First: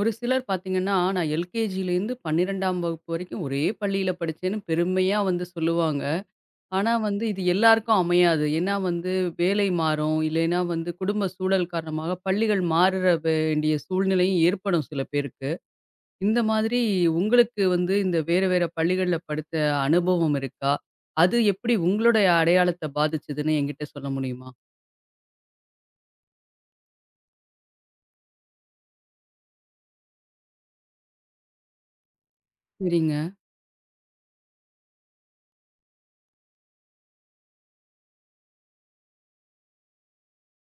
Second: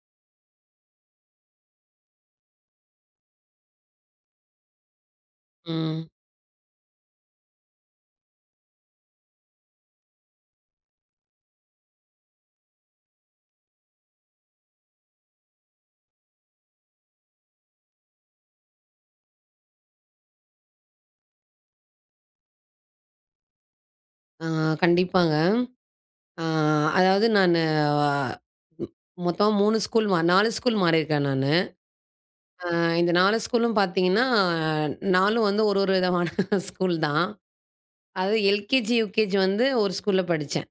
ஒரு சிலர் பார்த்தீங்கன்னா, நான் எல்கேஜிலேருந்து 12ஆம் வகுப்பு வரைக்கும் ஒரே பள்ளியில படிச்சேன்னு பெருமையா வந்து சொல்லுவாங்க. ம். ஆனா வந்து இது எல்லாருக்கும் அமையாது. ஏன்னா வந்து வேலை மாறும், இல்லைன்னா வந்து குடும்ப சூழல் காரணமாக பள்ளிகள் மாறுற வேண்டிய சூழ்நிலையும் ஏற்படும் சில பேருக்கு. இந்த மாதிரி உங்களுக்கு வந்து இந்த வேற வேற பள்ளிகள்ல படித்த அனுபவம் இருக்கா? அது எப்படி உங்களுடைய அடையாளத்த பாதிச்சதுன்னு என்கிட்ட சொல்ல ஆ முடியுமா? கண்டிப்பாங்க. ஆ அதாவது நானு அ ம் மொத்தம் 3 ஸ்கூல் 4 ஸ்கூல் மாறியிருக்கேன் நானு. ஆ இந்த சரிங்க. 4 ஸ்கூலும் பார்த்தீங்கன்னா, 4ம் வந்து ஒரு ஒரு விதமான ஸ்கூல் தான். அது எல்கேஜி, யுகேஜி வந்து ஒரு ஸ்கூல்ல படிச்சேன்.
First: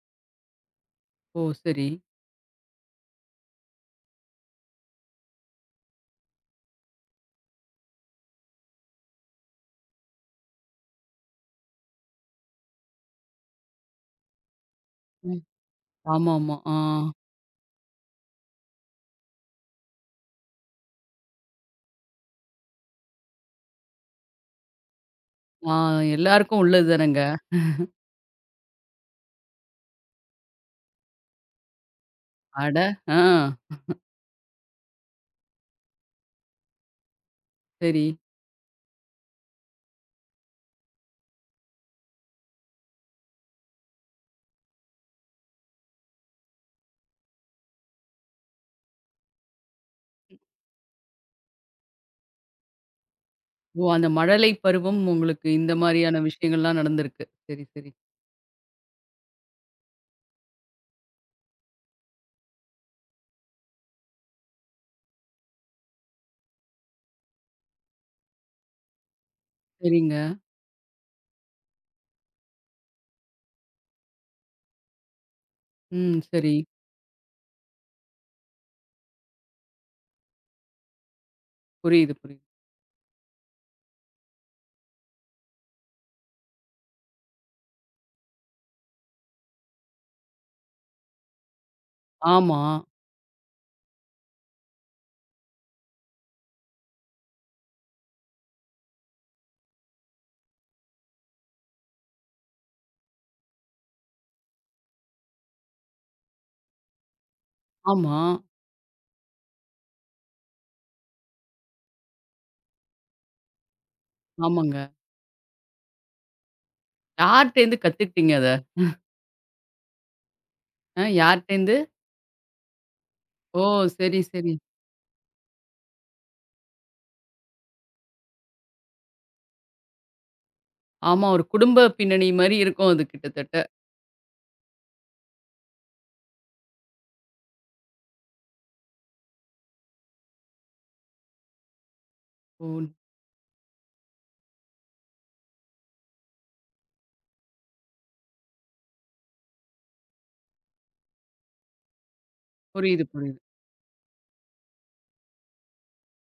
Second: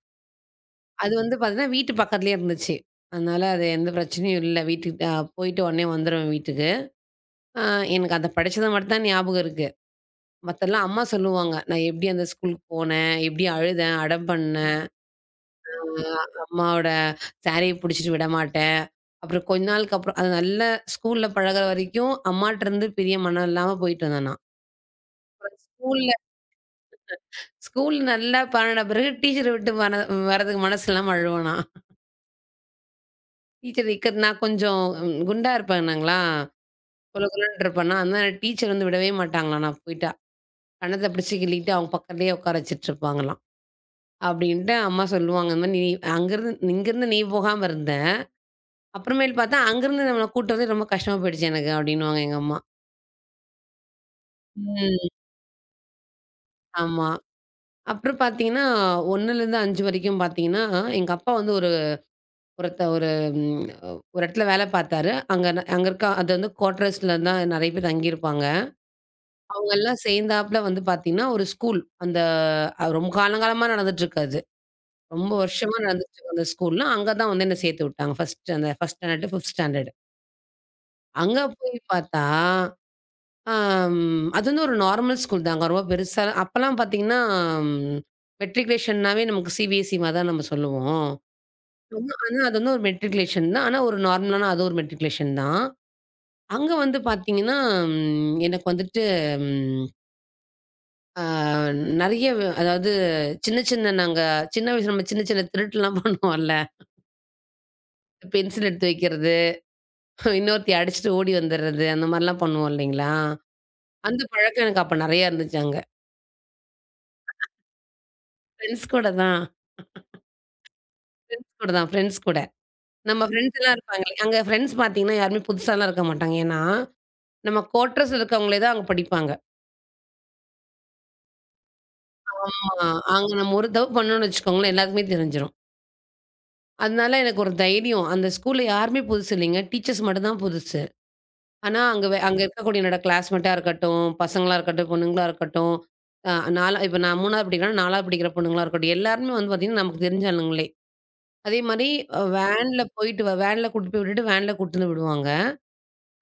அது வந்து ஓ! பார்த்தீங்கன்னா, சரி. வீட்டு பக்கத்துலயே இருந்துச்சு. அதனால அது எந்த பிரச்சனையும் இல்ல. வீட்டுக்கு போயிட்டு உடனே வந்துருவேன் வீட்டுக்கு. ஆ எனக்கு அத படிச்சது மட்டும் தான் ஞாபகம் இருக்கு. மத்ததெல்லாம் அம்மா சொல்லுவாங்க. நான் எப்படி அந்த ஸ்கூலுக்கு போனேன், எப்படி அழுதேன், அடம் பண்ணேன். ம். ஆ ஆமாமா. ஆ. அம்மாவோட சாரிய புடிச்சிட்டு விடமாட்டேன். அப்புறம் கொஞ்ச நாளுக்கு அப்புறம் அது நல்ல ஸ்கூல்ல பழகுற வரைக்கும் அம்மாட்டருந்து பிரிய மனம் இல்லாம போயிட்டு வந்தேன் நான். ஆ ஸ்கூல்ல எல்லாருக்கும் உள்ளது தானங்க. ஸ்கூல் நல்லா பழகுன பிறகு டீச்சர விட்டு வரதுக்கு மனசு இல்லாம அழுவேன் நான். அட! ஆ. டீச்சர் இக்கட் நான் கொஞ்சம் குண்டா இருப்பேனாங்களா, கொழ கொழன்னு இருப்பேனா, சரி. அதனால டீச்சர் வந்து விடவே மாட்டாங்களாம் நான் போயிட்டா. கண்ணத்த பிடிச்சு கிள்ளிட்டு அவங்க பக்கத்துலயே உட்கார வச்சுட்டு இருப்பாங்களாம். அப்படின்ட்டு அம்மா சொல்லுவாங்க, "இந்த மாரி நீ அங்கருந்து இங்கருந்து நீ போகாம இருந்துரு." அப்புறமேல் பார்த்தா, அங்கருந்து நம்மள கூட்டு வரது ரொம்ப கஷ்டமா போயிடுச்சு எனக்கு அப்டின்னுவாங்க எங்க அம்மா. ஓ! அந்த மழலை பருவம் ம். உங்களுக்கு இந்த மாரியான விஷயங்கள்லாம் ஆமா. நடந்திருக்கு. சரி, சரி. அப்புறம் பார்த்தீங்கன்னா, 1லருந்து 5 வரைக்கும் பார்த்தீங்கன்னா, எங்க அப்பா வந்து ஒரு ஒருத்த ஒரு ம் ஒரு இடத்துல வேல பார்த்தாரு. அங்க இருக்க அது வந்து குவார்டர்ஸ்ல தான் நெறைய பேர் தங்கியிருப்பாங்க. அவங்கலாம் சரிங்க. சேர்ந்தாப்ல வந்து பார்த்தீங்கன்னா, ஒரு ஸ்கூல். அந்த ரொம்ப காலங்காலமா நடந்துட்டுருக்கு அது. ரொம்ப வருஷமா ம். நடந்துட்டுருக்கு அந்த சரி. ஸ்கூல்ல. அங்க தான் வந்து என்ன சேர்த்து விட்டாங்க. 1 ஸ்டாண்டர்ட், 5த் ஸ்டாண்டர்ட். அங்க போய் புரியுது, பார்த்தா புரியுது. ஆம். அது வந்து ஒரு நார்மல் ஸ்கூல் தாங்க. ரொம்ப பெருசா அப்பலாம் பார்த்தீங்கன்னா, ம் மெட்ரிகுலேஷன்னாவே நமக்கு சிபிஎஸ்இ மாரி தான் நம்ம சொல்லுவோம். ஆனா ஆனா அது ஆமா, வந்து ஒரு மெட்ரிகுலேஷன் தான். ஆனா ஒரு நார்மலான அது ஒரு மெட்ரிகுலேஷன் தான். அங்க வந்து பார்த்தீங்கன்னா, எனக்கு வந்துட்டு ம் ஆ நெறைய அதாவது சின்ன சின்ன நாங்க சின்ன வயசுல நம்ம சின்ன சின்ன திருட்டுலாம் பண்ணுவோம்ல. ஆமா, பென்சில் எடுத்து வைக்கிறது, இன்னொருத்திய அடிச்சுட்டு ஓடி வந்துர்றது, அந்த மாரிலாம் பண்ணுவோம் இல்லைங்களா? அந்த பழக்கம் ஆமாங்க. எனக்கு அப்ப நெறையா இருந்துச்சு அங்க. யார்ட்டேருந்து கத்துக்கிட்டீங்க அத? ஃப்ரெண்ட்ஸ் கூட தான். அ ஃப்ரெண்ட்ஸ் கூட யார்ட்டேருந்து? தான், ஃப்ரெண்ட்ஸ் கூட. நம்ம ஃப்ரெண்ட்ஸ் ஓ! எல்லாம் இருப்பாங்களே, சரி, அங்க சரி. ஃப்ரெண்ட்ஸ் பார்த்தீங்கன்னா, யாருமே புதுசாலாம் இருக்க மாட்டாங்க. ஏன்னா, நம்ம குவார்ட்டர்ஸ்ல இருக்கவங்களே தான் அங்க படிப்பாங்க. ஆமா, ஒரு குடும்ப பின்னணி மாரி ஆமா. இருக்கும் அது அங்க நம்ம கிட்டத்தட்ட. ஒரு தப்பு பண்ணோம்னு வச்சுக்கோங்களேன், எல்லாருக்குமே தெரிஞ்சிரும். அதனால எனக்கு ஒரு தைரியம். அந்த ஸ்கூல்ல யாருமே புதுசு இல்லைங்க. டீச்சர்ஸ் மட்டும் தான் புதுசு. ஆனா, அங்க ஓ! இருக்கக்கூடிய என்னோட கிளாஸ்மேட்டா இருக்கட்டும், பசங்களா இருக்கட்டும், பொண்ணுங்களா இருக்கட்டும், அ 4 இப்ப நான் 3வது படிக்கிறேன்னா, 4வது படிக்கிற பொண்ணுங்களா இருக்கட்டும், எல்லாருமே வந்து பார்த்தீங்கன்னா, நமக்கு தெரிஞ்ச ஆளுங்களே. அதே மாரி, வேன்ல புரியுது, போயிட்டு புரியுது. வேன்ல கூட்டிட்டு போய் விட்டுட்டு, வேன்ல கூட்டிட்டு வந்து விடுவாங்க.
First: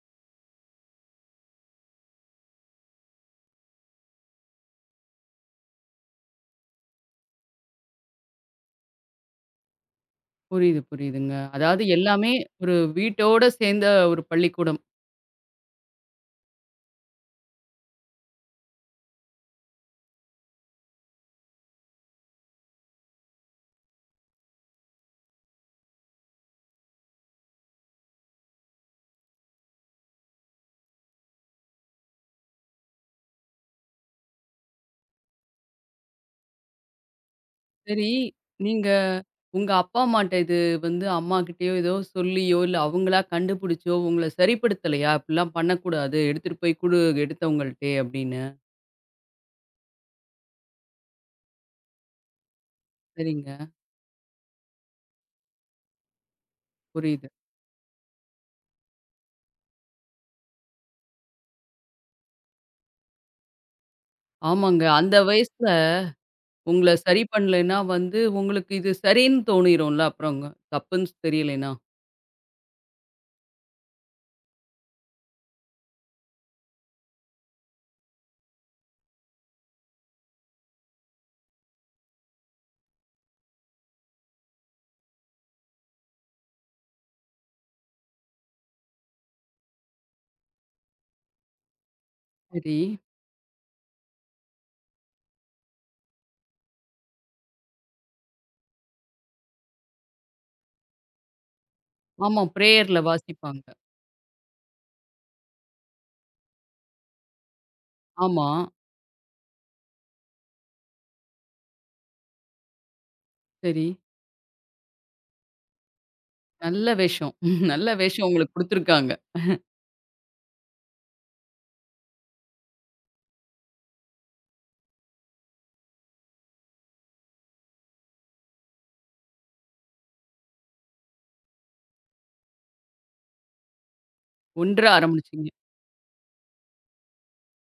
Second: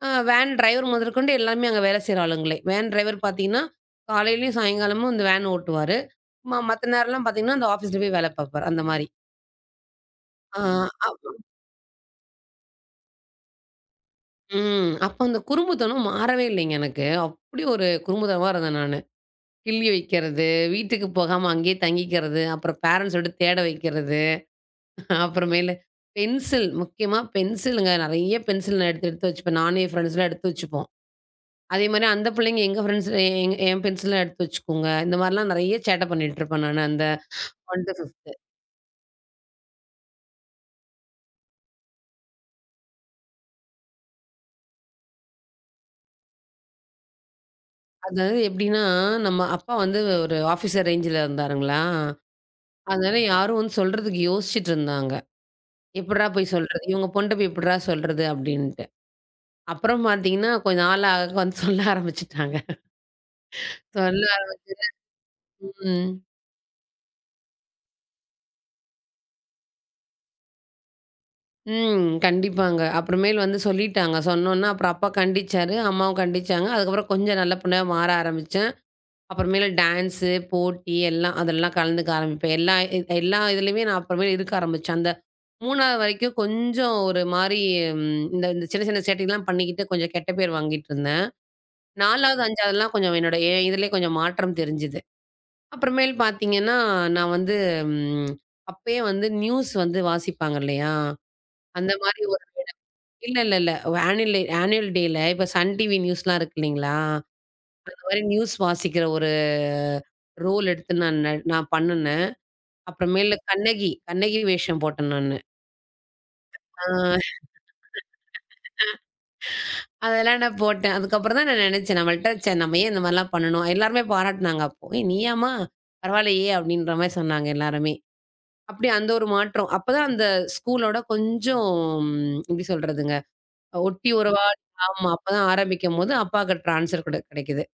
வேன் டிரைவர் முதற்கொண்டு எல்லாருமே அங்க வேலை செய்ற ஆளுங்களே. வேன் டிரைவர் பார்த்தீங்கன்னா, காலையிலயும் சாயங்காலமும் இந்த வேன் ஓட்டுவாரு. மத்த நேரம்லாம் பார்த்தீங்கன்னா, அந்த ஆஃபீஸ்ல போய் வேலை பார்ப்பாரு. அந்த மாரி. ஆ புரியுது, அப் புரியுதுங்க. அதாவது எல்லாமே ஒரு வீட்டோட சேர்ந்த ஒரு பள்ளிக்கூடம். ம். அப்ப அந்த குறும்புத்தனம் மாறவே இல்லைங்க எனக்கு. அப்படி ஒரு குறும்புத்தனமா இருந்தேன் நானு. கிள்ளி வைக்கிறது, வீட்டுக்கு போகாம அங்கேயே தங்கிக்கிறது, அப்புறம் பேரண்ட்ஸோட தேட வைக்கிறது, அப்புறமேலு பென்சில் முக்கியமா பென்சிலுங்க. நெறைய பென்சில் நான் எடுத்து எடுத்து வச்சுப்பேன். நானும் என் ஃப்ரெண்ட்ஸ்லாம் எடுத்து வச்சுப்போம். அதே மாரி அந்த புள்ளைங்க எங்க ஃப்ரெண்ட்ஸ் எங் என் பென்சில்லாம் எடுத்து வச்சுக்குங்க. இந்த மாரிலாம் நெறைய சேட்ட பண்ணிட்டு இருப்பேன் நானு அந்த 1 டூ சரி, 5த் நீங்க உங்க அப்பா அம்மாட்ட இது வந்து அம்மாகிட்டயோ ஏதோ சொல்லியோ, இல்ல அவங்களா கண்டுபிடிச்சோ உங்கள சரிப்படுத்தலையா? "இப்படிலாம் பண்ணக்கூடாது. எடுத்துட்டு போய் குடு எடுத்தவங்கள்ட்டே" அதாவது அப்படின்னு. எப்படின்னா, நம்ம அப்பா வந்து ஒரு ஆஃபீஸர் ரேஞ்சுல இருந்தாருங்களா, அதனால யாரும் சரிங்க. வந்து சொல்றதுக்கு யோசிச்சுட்டு இருந்தாங்க. "எப்புட்றா போய் சொல்றது? இவங்க புரியுது. பொண்ட்ட போய் எப்புட்றா சொல்றது?" அப்படின்ட்டு. அப்புறம் பார்த்தீங்கன்னா, கொஞ்ச நாள் ஆக ஆக வந்து சொல்ல ஆரம்பிச்சுட்டாங்க. சொல்ல ஆமாங்க. அந்த வயசுல ம். உங்கள சரி பண்ணலைன்னா வந்து உங்களுக்கு இது சரின்னு தோணிரும்ல அப்புறங்க. தப்புன்னு தெரியலைன்னா. ம். கண்டிப்பாங்க. அப்புறமேல் வந்து சொல்லிட்டாங்க. சொன்னோன்ன அப்புறம் அப்பா கண்டிச்சாரு, அம்மாவும் கண்டிச்சாங்க. அதுக்கப்புறம் கொஞ்சம் நல்ல பொண்ணா மாற ஆரம்பிச்சு அப்புறமேலு டான்ஸு, போட்டி எல்லாம் அதெல்லாம் கலந்துக்க ஆரம்பிப்பேன். எல்லா இதுலயுமே நான் அப்புறமேல் இருக்க ஆரம்பிச்சேன். அந்த 3வது வரைக்கும் கொஞ்சம் ஒரு மாரி ம் இந்த இந்த சின்ன சின்ன சேட்டைலாம் பண்ணிக்கிட்டு கொஞ்சம் கெட்ட பேர் வாங்கிட்டுருந்தேன். 4வது, சரி. 5வதுலாம் கொஞ்சம் என்னோட எ இதுலயே கொஞ்சம் மாற்றம் தெரிஞ்சுது. அப்புறமேல் பார்த்தீங்கன்னா, நான் வந்து ம் அப்பயே வந்து நியூஸ் வந்து வாசிப்பாங்க இல்லையா? அந்த மாரி ஆமா. ஒரு பிரேயர்ல இல்ல, இல்ல, வாசிப்பாங்க. இல்ல. ஆனுவல் டேல இப்ப சன் டிவி நியூஸ்லாம் இருக்கு இல்லைங்களா? அந்த மாரி ஆமா. நியூஸ் வாசிக்கிற ஒரு ரோல் எடுத்து நான் பண்ணுனேன். அப்புறமேலு சரி. கண்ணகி, கண்ணகி வேஷம் போட்டேன் நானு. நல்ல ஆ வேஷம். நல்ல வேஷம் உங்களுக்கு குடுத்துருக்காங்க. அதெல்லாம் நான் போட்டேன். அதுக்கப்புறம் தான் நான் நெனச்சேன் நம்மள்ட்ட ச்சே நம்ம ஏன் இந்த மாரிலாம் பண்ணணும்? எல்லாருமே பாராட்டுனாங்க அப்போ. "ஏய் நீயாம்மா? பரவாயில்லயே!" அப்படின்ற மாரி சொன்னாங்க எல்லாருமே. அப்படியே அந்த ஒரு மாற்றம். அப்பதான் அந்த ஸ்கூலோட கொஞ்சம் எப்படி சொல்றதுங்க? ஒட்டி உறவா 1 ஆமா. அப்பதான் ஆரம்பிச்சீங்க. ஆரம்பிக்கும்போது அப்பாக்கு ட்ரான்ஸ்ஃபர் கூட கெடைக்குது.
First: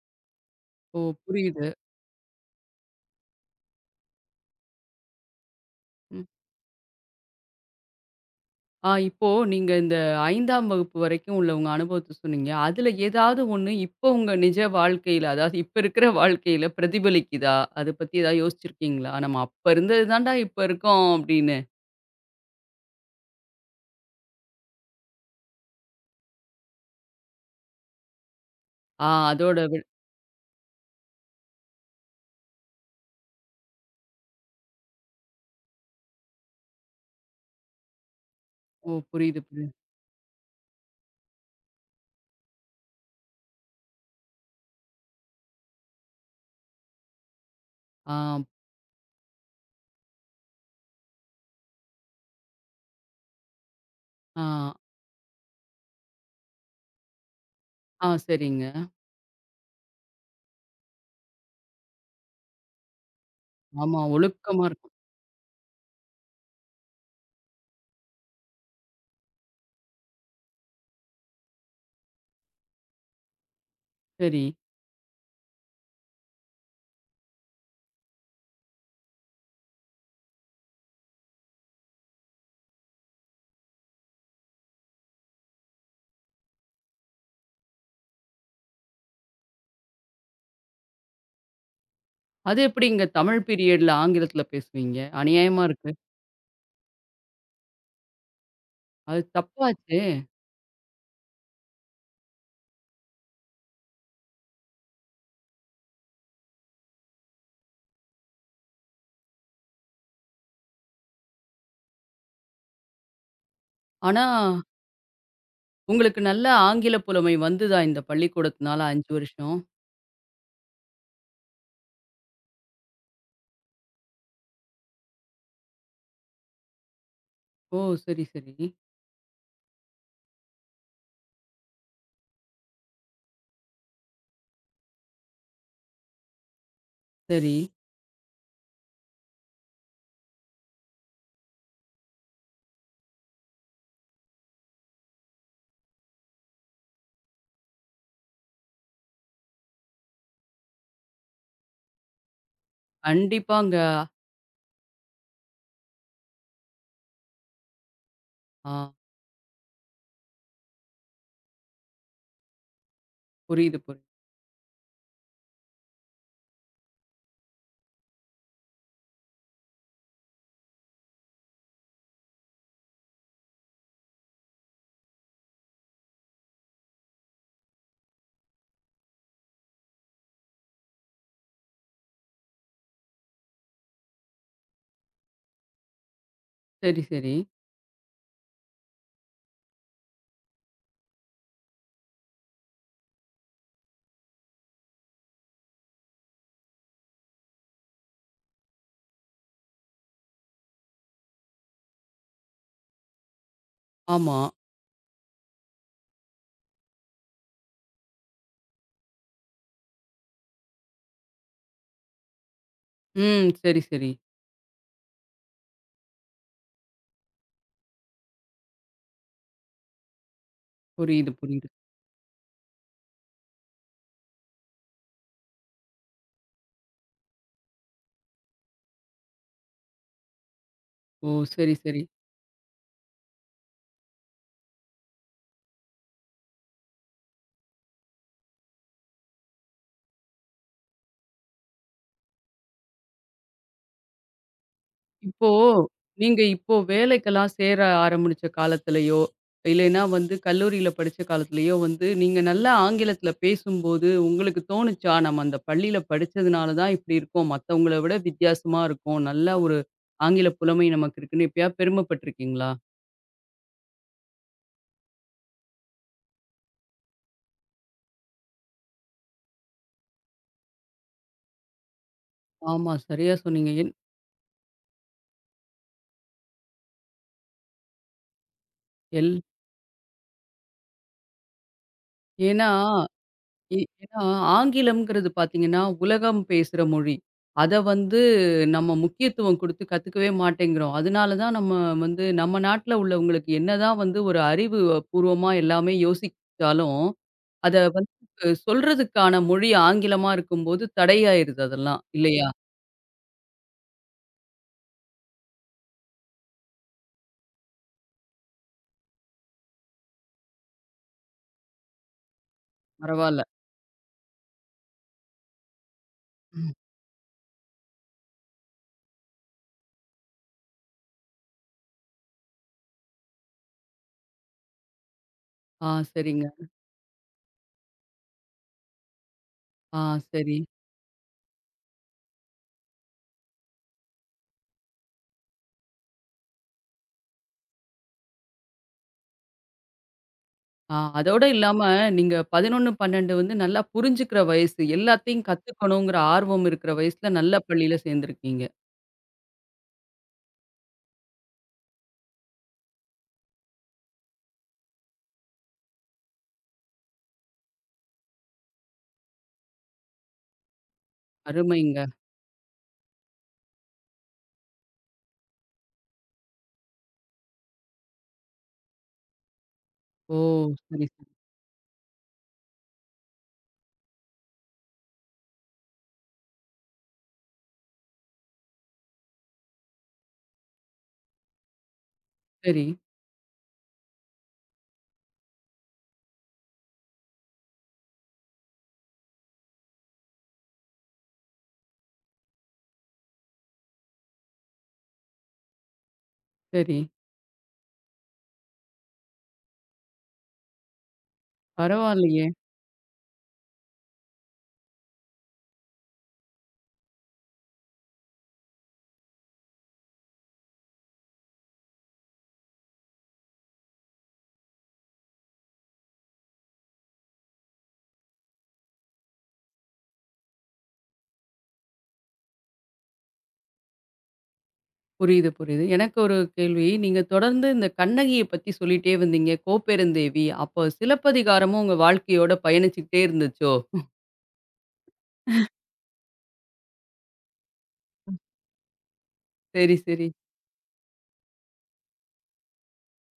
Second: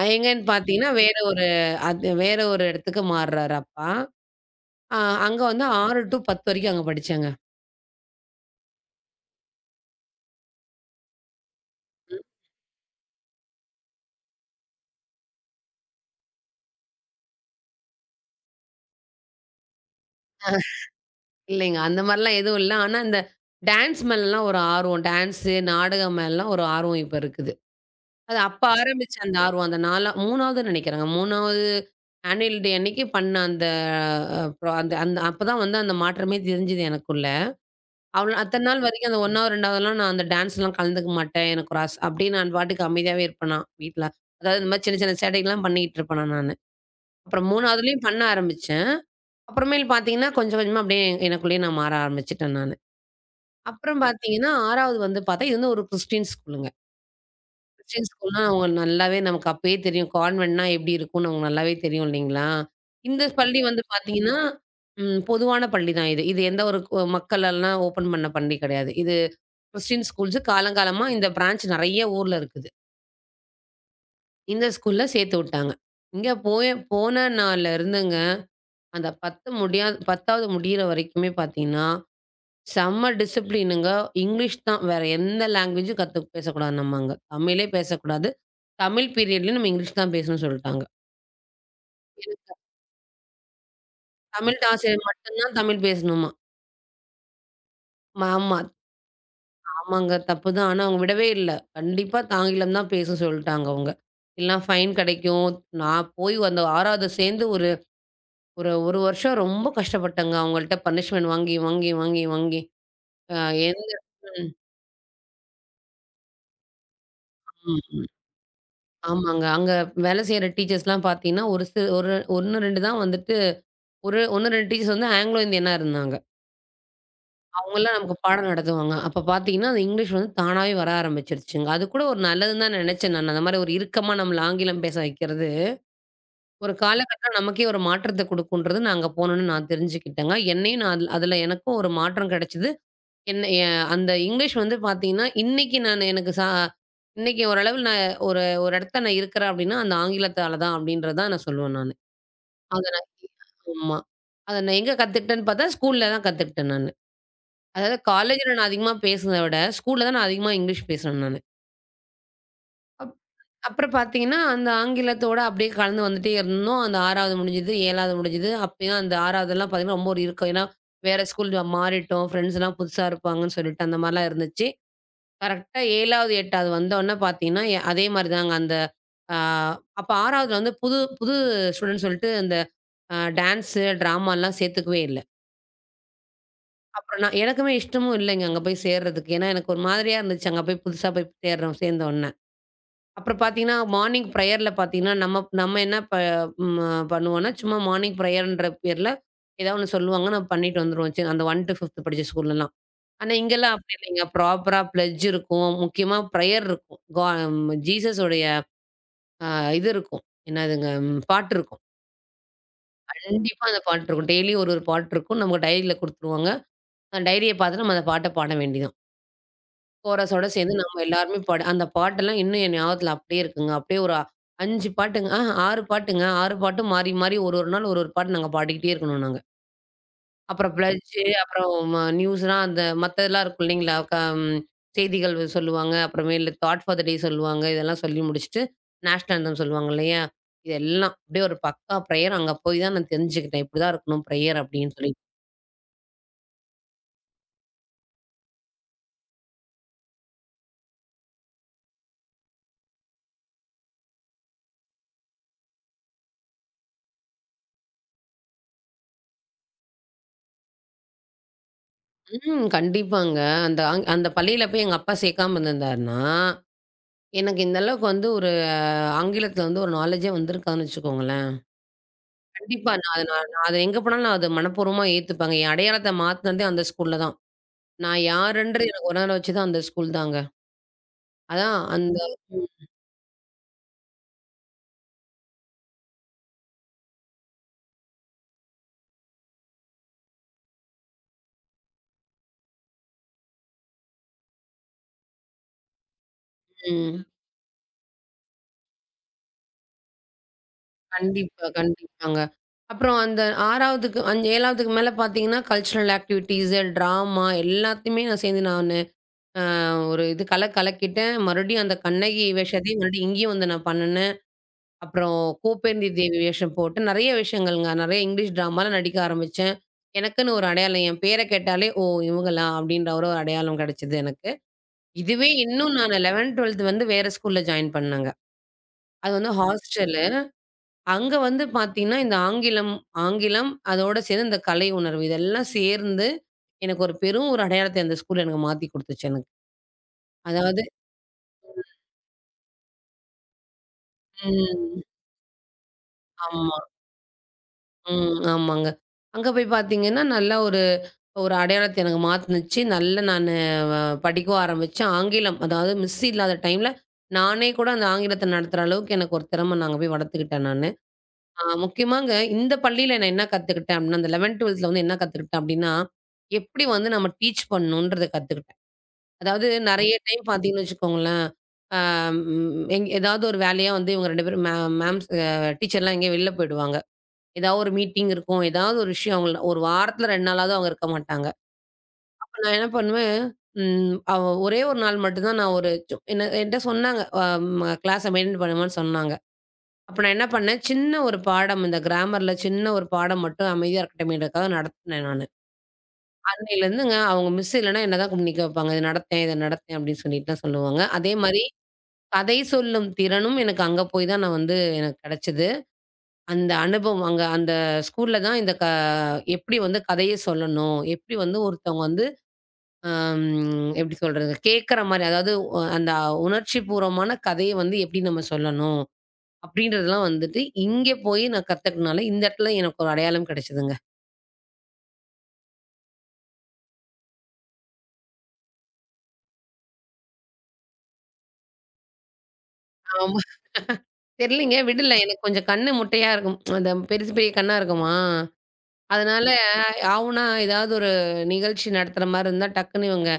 எங்கன்னு பார்த்தீங்கன்னா, ஓ! வேற ஒரு புரியுது. அது வேற ஒரு இடத்துக்கு மாறுறாரு அப்பா. அ அங்க வந்து ம். 6-10 வரைக்கும் அங்க படிச்சேங்க. ஆ இப்போ நீங்க இந்த 5ஆம் வகுப்பு வரைக்கும் உள்ள உங்க அனுபவத்த ம். சொன்னீங்க. அதுல ஏதாவது ஒண்ணு இப்போ உங்க நிஜ வாழ்க்கையில, அதாவது இப்ப இருக்கிற வாழ்க்கையில பிரதிபலிக்குதா? அத பத்தி ஏதாவது யோசிச்சிருக்கீங்களா? நம்ம அப்ப இருந்தது தான்டா இப்ப இருக்கோம் அப்படின்னு. இல்லைங்க. அந்த மாரிலாம் எதுவும் இல்ல. ஆனா, இந்த டான்ஸ் மேலலாம் ஒரு ஆர்வம். டான்ஸு, நாடகம் மேலலாம் ஒரு ஆர்வம் இப்ப இருக்குது. அது அப்ப ஆ ஆரம்பிச்ச அந்த அதோட ஆர்வம். அந்த நாலா 3வது நெனைக்கிறேங்க. 3வது ஆனுவல் டே அன்னைக்கு பண்ண அந்த அ அப்புறம் அந்த அந்த அப்பதான் வந்து அந்த மாற்றமே தெரிஞ்சது எனக்குள்ள. அவ்ளோ அத்தன நாள் ஓ வரைக்கும் அந்த புரியுது, 1வது, புரியுது. 2வதுலாம் நான் அந்த டான்ஸ்லாம் கலந்துக்க மாட்டேன். எனக்கு ஒரு ஆச அப்டியே நான் பாட்டுக்கு அமைதியாவே இருப்பேனா வீட்ல. அதாவது இந்த மாரி சின்ன சின்ன சேட்டைகள்லாம் பண்ணிட்டு இருப்பேனா நானு. அப்புறம் 3வதுலயும் ஆ, பண்ண ஆரம்பிச்சேன். அப்புறமேல் பார்த்தீங்கன்னா, கொஞ்சம் கொஞ்சமா அப்டியே எனக்குள்ளேயே நான் மாற ஆரம்பிச்சுட்டேன் நானு. அப்புறம் ஆ, பார்த்தீங்கன்னா, 6வது வந்து பார்த்தா, இது வந்து ஒரு கிறிஸ்டியன் ஸ்கூலுங்க. கிறிஸ்டியன் ஆ ஸ்கூல்னா அவங்க சரிங்க. நல்லாவே நமக்கு அப்பயே தெரியும். கான்வென்ட்னா எப்படி இருக்கும்னு நமக்கு நல்லாவே தெரியும் இல்லைங்களா? இந்த பள்ளி வந்து ஆமா பார்த்தீங்கன்னா, ஒழுக்கமா இருக்கும். பொதுவான பள்ளி தான் இது. இது எந்த ஒரு மக்கள் எல்லாம் ஓப்பன் பண்ண பள்ளி கிடையாது. இது கிறிஸ்டியன் ஸ்கூல்ஸ் காலங்காலமா இந்த பிரான்ச் நெறைய ஊர்ல இருக்குது. சரி. இந்த ஸ்கூல்ல சேர்த்து விட்டாங்க. இங்க போய் போன நாள்ல இருந்துங்க, அந்த 10 முடியா 10வது முடியிற வரைக்குமே பார்த்தீங்கன்னா செம்ம டிசிப்ளினுங்க. இங்கிலீஷ் தான். வேற எந்த லாங்குவேஜும் கத்து பேசக்கூடாது நம்ம அங்க. தமிழே பேசக்கூடாது. தமிழ் பீரியட்லயும் நம்ம இங்கிலீஷ் தான் பேசணும்னு சொல்ட்டாங்க. எனக்கு அது எப்படி இங்க தமிழ் பீரியட்ல ஆங்கிலத்துல தமிழ் பேசுவீங்க? ஆசிரியர் மட்டும் தான் அநியாயமா தமிழ் இருக்கு. பேசணுமா. ஆமா. அது தப்பாச்சே! ஆமாங்க. தப்பு தான். ஆனா அவங்க விடவே இல்ல. கண்டிப்பா ஆங்கிலம் தான் பேச சொல்ட்டாங்க அவங்க. இல்லனா ஃபைன் கிடைக்கும். நான் போய் அந்த 6வது சேர்ந்து ஒரு ஒரு 1 வருஷம் ரொம்ப கஷ்டப்பட்டேங்க. அவங்கள்ட்ட பனிஷ்மென்ட் வாங்கி, வாங்கி, வாங்கி, வாங்கி. அ எந்த ஆனா ம். உங்களுக்கு நல்ல ஆங்கில புலமை வந்துதா இந்த ம். பள்ளிக்கூடத்துனால 5 ஆமாங்க. வருஷம்? அங்க வேலை செய்ற டீச்சர்ஸ்லாம் பார்த்தீங்கன்னா, ஒரு 1, 2 டீச்சர்ஸ் வந்து ஆங்கிலோ இந்தியனா இருந்தாங்க. ஓ! அவங்கலாம் நமக்கு சரி, பாடம் சரி. நடத்துவாங்க. அப்ப பார்த்தீங்கன்னா, அந்த இங்கிலீஷ் வந்து தானாவே வர ஆரம்பிச்சுருச்சுங்க. அது கூட ஒரு நல்லதுன்னு தான் நெனச்சேன் நானு. அந்த மாரி ஒரு இறுக்கமா நம்மள ஆங்கிலம் பேச வைக்கிறது, ஒரு காலகட்டம் சரி. நமக்கே ஒரு மாற்றத்த குடுக்குன்றது நான் அங்க போனோனே நான் தெரிஞ்சுக்கிட்டேங்க. என்னையும் நான் அதுல அதுல எனக்கும் ஒரு மாற்றம் கெடச்சது. என்ன எ அந்த இங்கிலீஷ் வந்து பார்த்தீங்கன்னா, இன்னைக்கு ஓரளவு நான் ஒரு ஒரு இடத்துல நான் இருக்கிறேன் அப்டின்னா, அந்த ஆங்கிலத்தால தான் அப்டின்றத தான் நான் சொல்லுவேன் நானு. அத நான் கண்டிப்பாங்க. ஆமா. அத நான் எங்க கத்துக்கிட்டேன்னு பார்த்தா, ஸ்கூல்ல தான் கத்துக்கிட்டேன் நானு. அதாவது காலேஜ்ல நான் ஆ அதிகமா பேசுனத விட, ஸ்கூல்ல தான் நான் அதிகமா இங்கிலீஷ் பேசுனேன் நானு. அப் புரியுது, அப்புறம் புரியுது. பார்த்தீங்கன்னா, அந்த ஆங்கிலத்தோட அப்படியே கலந்து வந்துட்டே இருந்தோம். அந்த 6வது முடிஞ்சது, 7வது முடிஞ்சது. அப்பயும் அந்த 6வதுலாம் பார்த்தீங்கன்னா, ரொம்ப ஒரு இறுக்கம். ஏன்னா, வேற ஸ்கூல் மாறிட்டோம். ஃப்ரெண்ட்ஸ்லாம் புதுசா இருப்பாங்கன்னு சொல்லிட்டு அந்த மாரிலாம் இருந்துச்சு. கரெக்ட்டா 7வது, 8வது வந்தோனே பார்த்தீங்கன்னா, அதே மாரி தாங்க அந்த ஆ அப்ப 6வதுல வந்து புது புது ஸ்டூடண்ட்ஸ் சொல்லிட்டு, இந்த டான்ஸு, டிராமாலாம் சேர்த்துக்கவே இல்ல. சரி, அப்புறம் சரி. நான் எனக்குமே இஷ்டமும் இல்லைங்க அங்க போய் சேர்றதுக்கு. ஏன்னா, எனக்கு ஒரு மாதிரியா இருந்துச்சு. அங்க போய் புதுசா போய் சேர்றோம் சேர்ந்தோன்ன. அப்புறம் பார்த்தீங்கன்னா, மார்னிங் ப்ரேயர்ல பார்த்தீங்கன்னா, நம்ம நம்ம என்ன ப ம பண்ணுவோம்னா, சும்மா மார்னிங் ப்ரேயர்ன்ற பேர்ல ஏதாவது ஒண்ணு சொல்லுவாங்க. நம்ம பண்ணிட்டு வந்துருவோம். சரி அந்த 1 டூ 5த் படிச்ச ஸ்கூல்லலாம். ஆனா, இங்கலாம் அப்படி இல்லைங்க. ஆமா. ப்ராப்பரா பிளெட்ஜ் இருக்கும். முக்கியமா ப்ரேயர் இருக்கும். ஜீசஸ் உடைய அ இது இருக்கும். பாட்டு இருக்கும். ம். கண்டிப்பா அந்த சரி, பாட்டு சரி. இருக்கும். டெய்லியும் ஒரு ஒரு பாட்டு இருக்கும். நமக்கு டைரியில குடுத்துருவாங்க. அந்த டைரிய பார்த்து நம்ம அந்த பாட்ட பாட வேண்டியது தான். கோரஸோட சேர்ந்து நம்ம புரியுது, எல்லாருமே பாடு புரியுது. அந்த பாட்டெல்லாம் இன்னும் என் ஞாபகத்துல அப்படியே இருக்குங்க. அப்படியே ஒரு 5 பாட்டுங்க. ஆஹா 6 பாட்டுங்க. 6 பாட்டும் மாறி, மாறி ஒரு, ஒரு நாள் ஒரு, ஒரு பாட்டு நாங்க பாடிக்கிட்டே இருக்கணும் நாங்க. அப்புறம் பிளட்ஜு, ஓ! அப்புறம் சரி, சரி. நியூஸ்லாம் அந்த மத்ததெல்லாம் இருக்கும் இல்லைங்களா? க ம் செய்திகள் சொல்லுவாங்க. அப்புறமேலு தாட் ஃபார் த டே சொல்லுவாங்க. இதெல்லாம் சொல்லி முடிச்சுட்டு, நேஷனல் ஆந்தம் சொல்லுவாங்க இல்லையா? இதெல்லாம் அப்படியே ஒரு பக்கா ப்ரேயர் அங்க போய் தான் நான் தெரிஞ்சுக்கிட்டேன். இப்படிதான் இருக்கணும் ப்ரேயர் அப்படின்னு சொல்லி. இப்போ நீங்க இப்போ வேலைக்கெல்லாம் சேர ஆரம்பிச்ச காலத்துலயோ, இல்லைன்னா வந்து கல்லூரியில படிச்ச காலத்துலயோ வந்து, நீங்க நல்லா ஆங்கிலத்தில பேசும்போது உங்களுக்கு தோணுச்சா? நம்ம அந்த பள்ளியில படிச்சதுனால தான் இப்படி இருக்கோம். மத்தவங்கள விட வித்தியாசமா இருக்கோம். நல்ல ஒரு ஆங்கில புலமை நமக்கு இருக்குன்னு எப்பயாவது ம். பெருமைப்பட்டுருக்கீங்களா? கண்டிப்பாங்க. அந்த பள்ளியில போய் எங்க அப்பா சேர்க்காம இருந்திருந்தாருன்னா எனக்கு இந்த அளவுக்கு வந்து ஒரு ஆங்கிலத்தில வந்து ஒரு நாலேட்ஜே வந்திருக்காதுன்னு வச்சுக்கோங்களேன். கண்டிப்பா ஆமா. நான் அத சரியா நான் நான் சொன்னீங்க. அத என் எங்க போனாலும் நான் அத மனப்பூர்வமா ஏத்துப்பேங்க. என் அடையாளத்த மாத்துனதே அந்த ஸ்கூல்ல தான். நான் யாருன்றது எனக்கு உணர எல் வச்சது அந்த ஸ்கூல் தாங்க. அதான் அந்த ஏன்னா ஏ ஏன்னா, ஆங்கிலம்ங்கிறது பார்த்தீங்கன்னா, உலகம் பேசுற மொழி. அத வந்து நம்ம முக்கியத்துவம் குடுத்து கத்துக்கவே மாட்டேங்கிறோம். அதனால தான் நம்ம வந்து நம்ம நாட்ல உள்ளவங்களுக்கு என்னதான் வந்து ஒரு அறிவு பூர்வமா எல்லாமே யோசிச்சாலும், ம். அத வந்து சொல்றதுக்கான மொழி ஆங்கிலமா இருக்கும்போது தடையாயிருது கண்டிப்பா, அதெல்லாம். கண்டிப்பாங்க. இல்லையா? அப்புறம் அந்த 6வதுக்கு அஞ் 7வதுக்கு மேல பார்த்தீங்கன்னா, கல்ச்சுரல் ஆக்டிவிட்டீஸ், ட்ராமா எல்லாத்தையுமே நான் சேர்ந்து நானு அ ஒரு இது கல கலக்கிட்டேன். மறுபடியும் அந்த கண்ணகி வேஷத்தையும் மறுபடியும் பரவால்ல. இங்கேயும் வந்து நான் பண்ணுனேன். அப்புறம் கோப்பேந்தி தேவி ம். வேஷம் போட்டு நெறைய விஷயங்கள்ங்க. நெறைய இங்கிலீஷ் ட்ராமால நடிக்க ஆரம்பிச்சேன். எனக்குன்னு ஒரு அடையாளம். என் பேர கேட்டாலே, "ஓ! இவங்களா?" அப்படின்ற ஒரு அடையாளம் கிடைச்சது எனக்கு. இதுவே ஆ இன்னும் நான் 11, சரிங்க. 12 வந்து வேற ஸ்கூல்ல ஜாயின் பண்ணேங்க. அது வந்து ஆ ஹாஸ்டலு. சரி. அங்க வந்து பார்த்தீங்கன்னா, இந்த ஆங்கிலம் ஆங்கிலம் அதோட சேர்ந்து இந்த கலை உணர்வு இதெல்லாம் சேர்ந்து, எனக்கு ஒரு பெரும் ஒரு அடையாளத்த அந்த ஸ்கூல் எனக்கு மாத்தி குடுத்துச்சு எனக்கு. அதாவது ஆ அதோட இல்லாம நீங்க 11, 12 வந்து நல்லா புரிஞ்சுக்கிற வயசு. ம். எல்லாத்தையும் கத்துக்கணுங்கிற ஆர்வம் ஆமா. இருக்கிற வயசுல நல்ல பள்ளியில ம். சேர்ந்திருக்கீங்க. ஆமாங்க. அங்க போய் பார்த்தீங்கன்னா, நல்லா ஒரு ஒரு அடையாளத்த எனக்கு மாத்துனுச்சு. நல்ல நானு அ படிக்கவும் ஆரம்பிச்சேன். ஆங்கிலம் அதாவது மிஸ் இல்லாத டைம்ல, நானே கூட அந்த ஆங்கிலத்த நடத்துற அளவுக்கு எனக்கு ஒரு திறம நான் அங்க போய் வளர்த்துக்கிட்டேன் நானு. அருமைங்க. முக்கியமாங்க இந்த பள்ளியில நான் என்ன கத்துக்கிட்டேன் அப்டின்னா, அந்த 11, 12ல வந்து என்ன கத்துக்கிட்டேன் அப்டின்னா, எப்டி வந்து நம்ம டீச் பண்ணணுன்றத கத்துக்கிட்டேன். அதாவது நெறைய ஓ! டைம் பாத்தீங்கன்னு சரி, சரி. வச்சுக்கோங்களேன், அ ம் எங் ஏதாவது ஒரு வேலையா வந்து இவங்க 2 பேரும் மே மேம்ஸ் அ டீச்சர்லாம் எங்கேயோ வெளில போயிடுவாங்க. ஏதாவது ஒரு மீட்டிங் இருக்கும். ஏதாவது ஒரு விஷயம் அவங்கள ஒரு வாரத்துல 2 நாளாவது அவங்க இருக்க மாட்டாங்க. நான் சரி, என்ன பண்ணுவேன், ம் அவ ஒரே ஒரு நாள் மட்டும் தான் நான் ஒரு சு என்ன என்ட்ட சொன்னாங்க, அ ம கிளாஸ மெயின்டெயின் பண்ணுமான்னு சொன்னாங்க. அப்ப நான் என்ன பண்ணேன், சின்ன ஒரு பாடம் மட்டும் அமைதியா இருக்கட்டுமேன்றதுக்காக நடத்துனேன் நானு. சரி. அன்னையிலருந்துங்க அவங்க மிஸ் இல்லன்னா என்ன தான் நிக்க வைப்பாங்க. இத நடத்தேன், இத நடத்தேன் அப்படின்னு சொல்லிட்டு தான் சொல்லுவாங்க. அதே மாரி பரவாயில்லையே! கதை சொல்லும் திறனும் எனக்கு அங்க போய் தான் நான் வந்து எனக்கு கிடைச்சது. அந்த அனுபவம் அங்க அந்த ஸ்கூல்ல தான் இந்த க எப்படி வந்து கதைய சொல்லணும், எப்படி வந்து ஒருத்தவங்க வந்து அம் எப்படி சொல்றது? கேட்கற மாரி, அதாவது அந்த உணர்ச்சிபூர்வமான கதைய வந்து எப்படி நம்ம சொல்லணும்? அப்படின்றதெல்லாம் வந்துட்டு, இங்க போய் நான் கத்துக்கிட்டனால, இந்த இடத்துல எனக்கு ஒரு அடையாளம் கிடைச்சதுங்க. புரியுது, புரியுது. எனக்கு ஒரு கேள்வி. நீங்க தொடர்ந்து இந்த கண்ணகிய பத்தி சொல்லிட்டே வந்தீங்க. "கோப்பெருந்தேவி." அப்போ சிலப்பதிகாரமும் உங்க வாழ்க்கையோட பயணிச்சுக்கிட்டே ஆமா. இருந்துச்சோ? தெரியலைங்க, விடல. எனக்கு கொஞ்சம் கண்ணு முட்டையா இருக்கும். அந்த பெருசு பெரிய கண்ணா இருக்குமா, அதனால சரி, சரி. ஆவுன்னா ஏதாவது ஒரு நிகழ்ச்சி நடத்துற மாரி இருந்தா, டக்குன்னு இவங்க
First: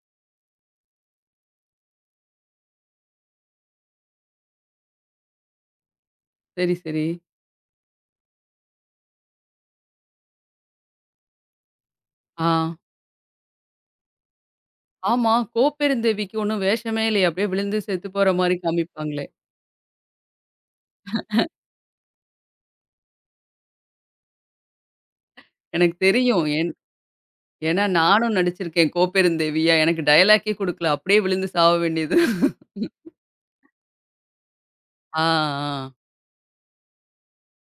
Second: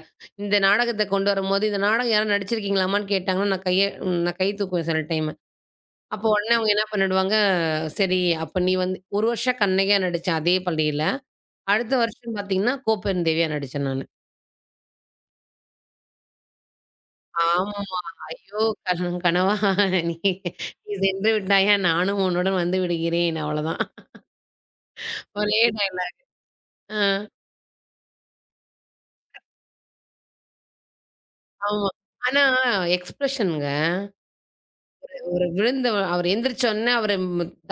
இந்த நாடகத்த கொண்டு வரும்போது, இந்த நாடகம் யாரும் நடிச்சிருக்கீங்களாமான்னு கேட்டாங்கன்னா, நான் கை தூக்குவேன் சில டைம். அப்போ உடனே அவங்க சரி, என்ன சரி. பண்ணிடுவாங்க, சரி அப்ப நீ வந்து 1 வருஷம் கண்ணகியா நடிச்சேன் அதே பள்ளியில. அடுத்த வருஷம் ஆ. பார்த்தீங்கன்னா, கோப்பெருந்தேவியா நடிச்சேன் நானு. ஆமா. கோப்பெருந்தேவிக்கு ஒண்ணும் வேஷமே இல்லையே! அப்படியே ஆமா. விழுந்து செத்து போற மாரி ஐயோ! காமிப்பாங்களே! கனவா நீ நீ சென்று விட்டாயா, நானும் உன்னுடன் வந்து விடுகிறேன். அவ்வளோதான். ஒரே எனக்கு டயலாக். தெரியும். ஆ ஏன்னா நானும் நடிச்சிருக்கேன் கோப்பெருந்தேவியா. எனக்கு டயலாக்கே குடுக்கல. அப்படியே விழுந்து சாவ ஆமா. வேண்டியது. ஆனா எக்ஸ்பிரஷன்ங்க. ஆ, ஒரு விழுந்த ஆ. அவரு எந்திரிச்ச உடனே அவரு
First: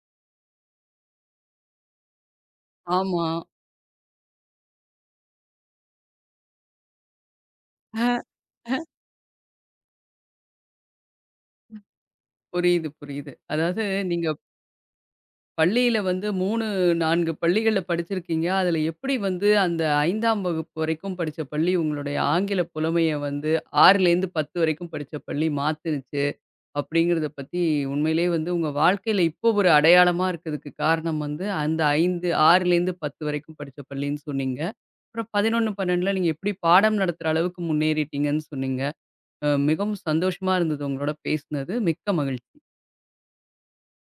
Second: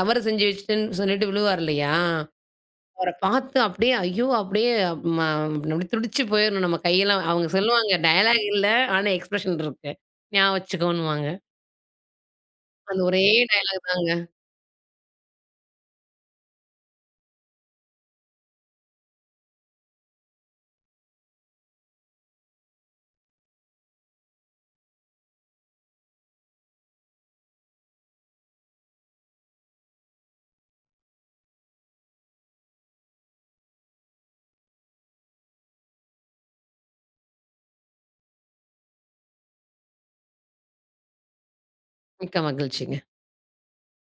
தவறு செஞ்சு வச்சுட்டேன்னு சொல்லிட்டு விழுவார் இல்லையா? அவர ஆமா. பார்த்து அப்படியே ஐயோ! அப்படியே ம அப்படியே துடிச்சு போயிரணும் நம்ம கையெல்லாம். அவங்க சொல்லுவாங்க, அ. டயலாக் இல்ல. ஆனா எக்ஸ்பிரஷன் இருக்கு. ஞாபகம் வச்சுக்கோன்னுவாங்க. புரியுது, அந்த ஒரே புரியுது. அதாவது டயலாக் தாங்க. நீங்க பள்ளியில வந்து 3, 4 பள்ளிகள்ல படிச்சிருக்கீங்க. அதுல எப்படி வந்து அந்த 5ஆம் வகுப்பு வரைக்கும் படிச்ச பள்ளி உங்களுடைய ஆங்கில புலமைய வந்து 6லேருந்து 10 வரைக்கும் படிச்ச பள்ளி மாத்துனுச்சு, அப்படிங்கிறத பத்தி உண்மையிலேயே வந்து உங்க வாழ்க்கையில இப்போ ஒரு அடையாளமா இருக்கிறதுக்கு காரணம் வந்து அந்த 5 6லேருந்து 10 வரைக்கும் படிச்ச பள்ளின்னு சொன்னீங்க. அப்புறம் 11, 12ல நீங்க எப்படி பாடம் நடத்துற அளவுக்கு முன்னேறிட்டீங்கன்னு சொன்னீங்க. அ மிகவும் சந்தோஷமா இருந்தது உங்களோட பேசினது. மிக்க மிக்க மகிழ்ச்சி. மகிழ்ச்சிங்க.